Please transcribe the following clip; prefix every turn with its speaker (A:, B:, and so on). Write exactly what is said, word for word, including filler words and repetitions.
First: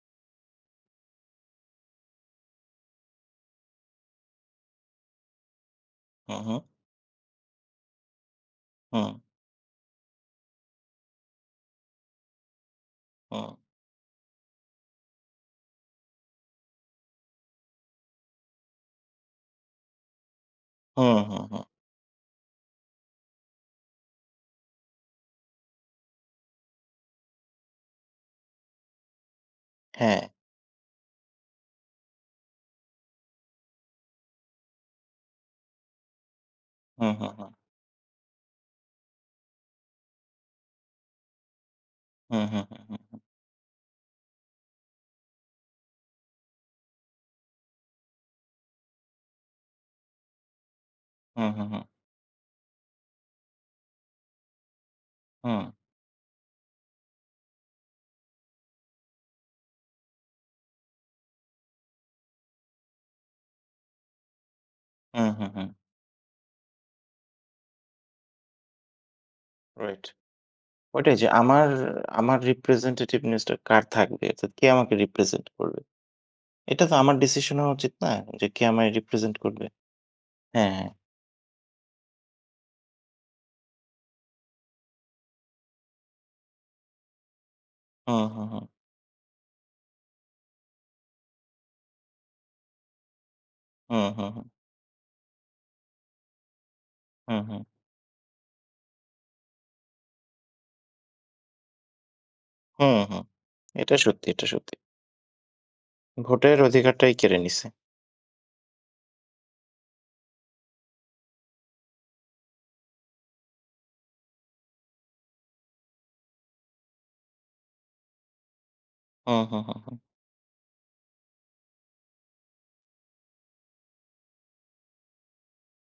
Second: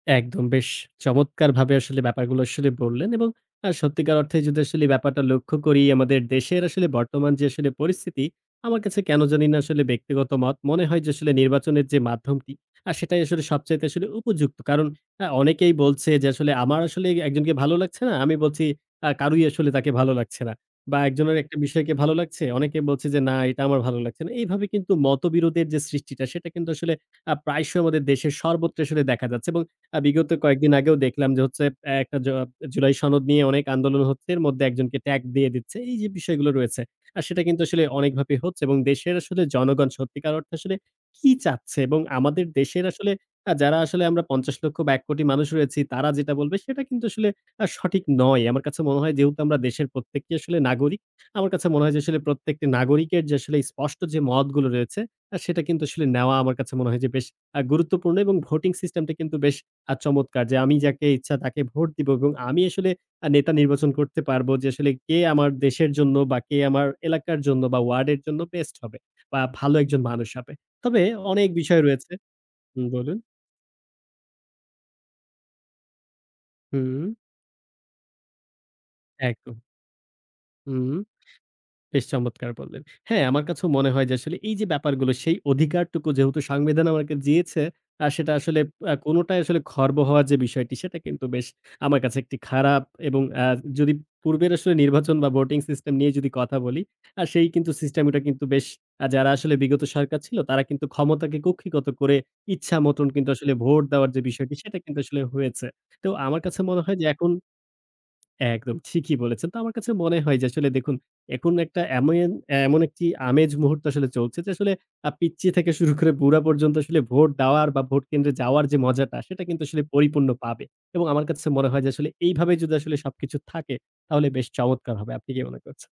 A: একদম বেশ চমৎকারভাবে আসলে ব্যাপারগুলো আসলেই বললেন এবং আ সত্যিকার অর্থে যদি আসলে ব্যাপারটা লক্ষ্য করি আমাদের
B: হুম, হুম।
A: দেশের আসলে বর্তমান যে আসলে পরিস্থিতি আমার কাছে
B: হুম।
A: কেনো জানিনা আসলে ব্যক্তিগত মত মনে হয় যে, আসলে নির্বাচনের যে মাধ্যমটি আ সেটাই আসলে
B: হুম।
A: সবচাইতে আসলে উপযুক্ত। কারণ আ অনেকেই বলছে যে আসলে আমার আসলে একজনকে ভালো লাগছে না, আমি বলছি আ কারুই আসলে তাকে ভালো লাগছে না বা
B: হুম,
A: একজনের
B: হুম,
A: একটা
B: হুম।
A: বিষয়কে ভালো লাগছে, অনেকে বলছে যে না এটা আমার ভালো লাগছে না। এইভাবে কিন্তু মতবিরোধের যে সৃষ্টিটা সেটা কিন্তু আসলে আ প্রায়শই আমাদের দেশের সর্বত্র আসলে দেখা যাচ্ছে এবং আ বিগত
B: হ্যাঁ।
A: কয়েকদিন আগেও দেখলাম যে হচ্ছে, এক জ জুলাই সনদ নিয়ে অনেক আন্দোলন হচ্ছে, এর মধ্যে একজনকে ট্যাগ দিয়ে দিচ্ছে। এই যে বিষয়গুলো রয়েছে
B: হুম,
A: আ
B: হুম,
A: সেটা
B: হুম।
A: কিন্তু আসলে অনেকভাবেই হচ্ছে এবং দেশের আসলে জনগণ সত্যিকার অর্থে আসলে কী চাচ্ছে এবং
B: হুম,
A: আমাদের
B: হুম, হুম,
A: দেশের আসলে
B: হুম।
A: আ যারা আসলে আমরা পঞ্চাশ লক্ষ বা এক কোটি মানুষ রয়েছি তারা যেটা বলবে সেটা কিন্তু আসলে আ সঠিক নয়। আমার কাছে মনে হয় যেহেতু আমরা দেশের প্রত্যেকে আসলে নাগরিক,
B: হুম,
A: আমার
B: হুম,
A: কাছে
B: হুম।
A: মনে হয় যে আসলে প্রত্যেকটি নাগরিকের যে আসলে স্পষ্ট যে মতগুলো রয়েছে
B: হুম।
A: সেটা কিন্তু আসলে নেওয়া আমার কাছে মনে হয় যে বেশ অ্যা গুরুত্বপূর্ণ এবং ভোটিং সিস্টেমটা কিন্তু আ বেশ চমৎকার। যে আমি যাকে ইচ্ছা তাকে ভোট দিব এবং আমি আসলে আ নেতা নির্বাচন করতে পারব যে আসলে কে
B: হুম, হুম,
A: আমার
B: হুম।
A: দেশের জন্য বা কে আমার এলাকার জন্য বা ওয়ার্ডের জন্য বেস্ট হবে বা ভালো একজন
B: রাইট,
A: মানুষ হবে। তবে
B: ওইটাই যে
A: অনেক
B: আমার,
A: বিষয় রয়েছে
B: আমার
A: হুম বলুন।
B: representativeness কার থাকবে? অর্থাৎ কে আমাকে রিপ্রেজেন্ট করবে? এটা তো
A: হুম।
B: আমার ডিসিশন হওয়া উচিত না? যে কে আমায় রিপ্রেজেন্ট
A: একদম।
B: করবে? হ্যাঁ, হ্যাঁ।
A: হুম, বেশ চমৎকার বললেন। হ্যাঁ, আমার কাছেও মনে হয় যে, আসলে এই যে ব্যাপারগুলো সেই অধিকারটুকু যেহেতু সংবিধান আমাকে দিয়েছে, আ
B: হুম,
A: সেটা
B: হুম,
A: আসলে
B: হুম।
A: আপ কোনোটাই আসলে খর্ব হওয়ার যে বিষয়টি সেটা কিন্তু বেশ, আমার কাছে একটি খারাপ এবং অ্যা যদি
B: হুম, হুম, হুম।
A: পূর্বের আসলে নির্বাচন বা ভোটিং সিস্টেম নিয়ে যদি কথা বলি আ
B: হুম,
A: সেই
B: হুম।
A: কিন্তু সিস্টেমটা কিন্তু বেশ আ যারা আসলে বিগত সরকার ছিল তারা কিন্তু ক্ষমতাকে কুক্ষিগত করে
B: হুম,
A: ইচ্ছামতোন
B: হুম।
A: কিন্তু আসলে ভোট
B: এটা
A: দেওয়ার যে
B: সত্যি, এটা
A: বিষয়টি
B: সত্যি।
A: সেটা কিন্তু আসলে হয়েছে। তো আমার
B: ভোটের
A: কাছে মনে হয় যে
B: অধিকারটাই
A: এখন
B: কেড়ে নিছে।
A: একদম ঠিকই বলেছেন। তো আমার কাছে মনে হয় যে আসলে দেখুন একুন একটা এমেন এমন একটি আমেজ মুহূর্ত আসলে চলছে যে আসলে আ পিচ্চি থেকে শুরু করে বুড়া পর্যন্ত আসলে ভোট দেওয়ার বা ভোট কেন্দ্রে যাওয়ার যে মজাটা
B: হুম,
A: সেটা
B: হুম,
A: কিন্তু
B: হুম,
A: আসলে
B: হুম।
A: পরিপূর্ণ পাবে এবং আমার কাছে মনে হয় যে আসলে এইভাবে যদি আসলে সবকিছু থাকে তাহলে বেশ চমৎকার হবে। আপনি কি মনে করছে?